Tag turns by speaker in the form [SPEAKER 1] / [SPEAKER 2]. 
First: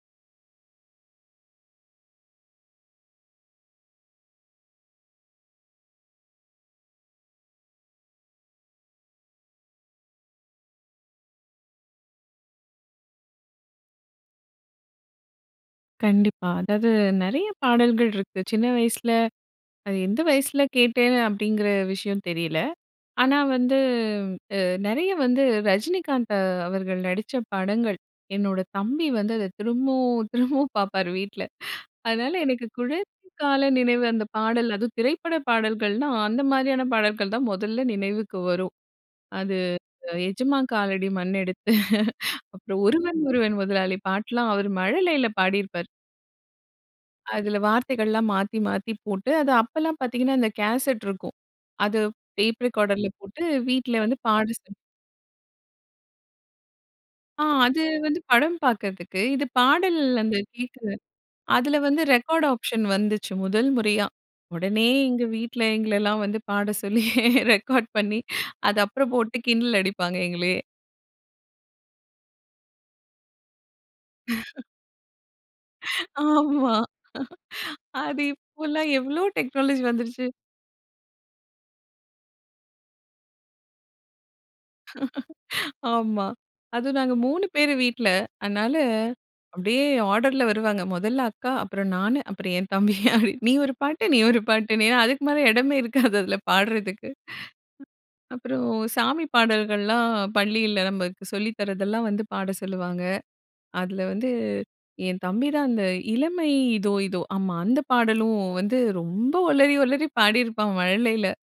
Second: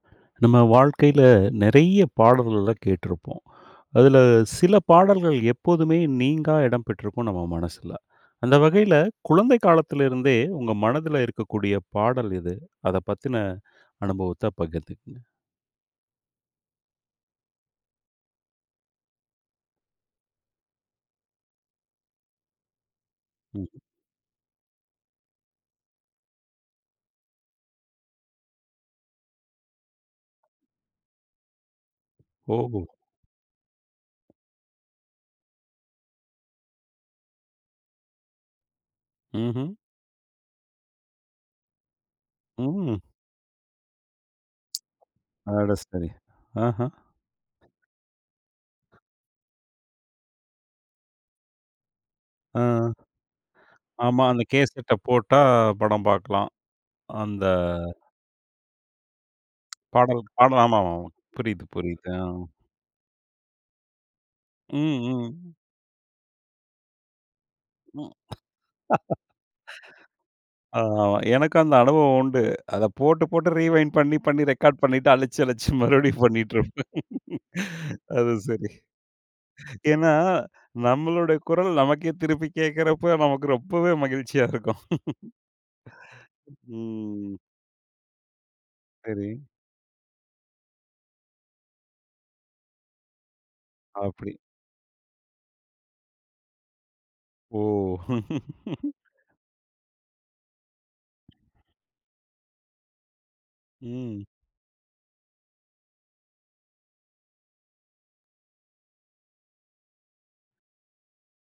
[SPEAKER 1] நம்ம வாழ்க்கையில நிறைய பாடல்கள் எல்லாம் கேட்ருப்போம். அதில சில பாடல்கள் எப்போதுமே நீங்கா இடம் பெற்றிருக்கும் நம்ம மனசுல. அந்த வகையில குழந்தை காலத்தில இருந்தே உங்க மனதில இருக்கக்கூடிய பாடல் எது? அத பத்தின அனுபவத்தை பகிர்ந்துக்குங்க.
[SPEAKER 2] கண்டிப்பா. அதாது நிறைய பாடல்கள் இருக்கு. சின்ன வயசில, அது எந்த வயசுல கேட்டேன் அப்படிங்கிற விஷயம் தெரியல. ஆனா வந்து
[SPEAKER 1] ம்.
[SPEAKER 2] அ நிறைய வந்து ரஜினிகாந்த் அவர்கள் நடிச்ச படங்கள். என்னோட தம்பி வந்து அத திரும்பவும் திரும்பவும் பார்ப்பாரு வீட்ல. அதனால எனக்கு
[SPEAKER 1] ஓஹோ!
[SPEAKER 2] குழந்தைகால நினைவு அந்த பாடல் அதுவும் திரைப்பட பாடல்கள்ன்னா, அந்த மாரியான பாடல்கள் தான் முதல்ல நினவுக்கு வரும். அது
[SPEAKER 1] ம்ஹ்ம்.
[SPEAKER 2] எஜமான் காலடி மண்ணெடுத்து அப்புறம்
[SPEAKER 1] ம்.
[SPEAKER 2] ஒருவன் ஒருவன் முதலாளி பாட்டெல்லாம் அவர் மழலையில
[SPEAKER 1] அட,
[SPEAKER 2] பாடியிருப்பார்.
[SPEAKER 1] சரி ஆஹா!
[SPEAKER 2] அதில வார்த்தைகள்லாம் மாத்தி மாத்தி போட்டு அது அப்போலாம் பார்த்தீங்கன்னா அந்த கேசெட் இருக்கும் அது
[SPEAKER 1] ஆ,
[SPEAKER 2] டேப் ரெக்கார்டர்ல போட்டு வீட்டில வந்து
[SPEAKER 1] ஆமா, அந்த
[SPEAKER 2] பாட சி
[SPEAKER 1] கேஸ்ட்ட போட்டா படம் பார்க்கலாம்,
[SPEAKER 2] ஆ
[SPEAKER 1] அந்த.
[SPEAKER 2] அது வந்து படம் பார்க்கறதுக்கு இது பாடல்
[SPEAKER 1] பாடல்,
[SPEAKER 2] அந்த
[SPEAKER 1] பாடல். ஆமா,
[SPEAKER 2] கேக்கற,
[SPEAKER 1] ஆமா. புரியது,
[SPEAKER 2] அதில வந்து
[SPEAKER 1] புரியது. ஆ.
[SPEAKER 2] ரெக்கார்ட் ஆப்ஷன் வந்துச்சு முதல் முறையா
[SPEAKER 1] ம்,
[SPEAKER 2] உடனே எங்க
[SPEAKER 1] ம்.
[SPEAKER 2] வீட்ல எங்களல்லாம் வந்து பாட சொல்லி ரெக்கார்ட்
[SPEAKER 1] ம்.
[SPEAKER 2] பண்ணி அது அப்புறம் போட்டு கிண்டல் அடிப்பாங்க எங்களையே.
[SPEAKER 1] ஆமா, ஆமா. எனக்கும் அந்த அனுபவம் உண்டு. அத போட்டு போட்டு ரீவைண்ட் பண்ணி, பண்ணி ரெக்கார்ட் பண்ணிட்டு அழிச்சி, அழிச்சி மறுபடியும் பண்ணிட்டு
[SPEAKER 2] ஆமா.
[SPEAKER 1] இருப்பேன்.
[SPEAKER 2] அது
[SPEAKER 1] அது சரி.
[SPEAKER 2] இப்பெல்லாம் எவ்வளோ டெக்னாலஜி
[SPEAKER 1] ஏன்னா
[SPEAKER 2] வந்துருச்சு.
[SPEAKER 1] நம்மளுடைய குரல் நமக்கே திருப்பி கேட்கிறப்போ நமக்கு ரொம்பவே மகிழ்ச்சியா இருக்கும்.
[SPEAKER 2] ஆமா. அதுவும் நாங்க
[SPEAKER 1] ம்.
[SPEAKER 2] 3 பேரு வீட்ல. அதனால
[SPEAKER 1] சரி.
[SPEAKER 2] அப்டியே ஆர்டர்ல வருவாங்க. முதல்ல அக்கா அப்புறம் நானு அப்புறம் என் தம்பி அப்டி நீ ஒரு பாட்டு, நீ
[SPEAKER 1] அப்டி.
[SPEAKER 2] ஒரு பாட்டுனு ஏன்னா அதுக்கு மேல இடமே இருக்காது அதில் பாடுறதுக்கு.
[SPEAKER 1] ஓ!
[SPEAKER 2] அப்புறம் சாமி பாடல்கள்லாம் பள்ளியில நமக்கு சொல்லி தரதெல்லாம் வந்து பாட சொல்லுவாங்க. அதில
[SPEAKER 1] ம்.
[SPEAKER 2] வந்து என் தம்பி தான் அந்த இளமை, இதோ இதோ ஆமா. அந்த பாடலும் வந்து ரொம்ப ஒளறி ஒளறி பாடியிருப்பான் மழலையில!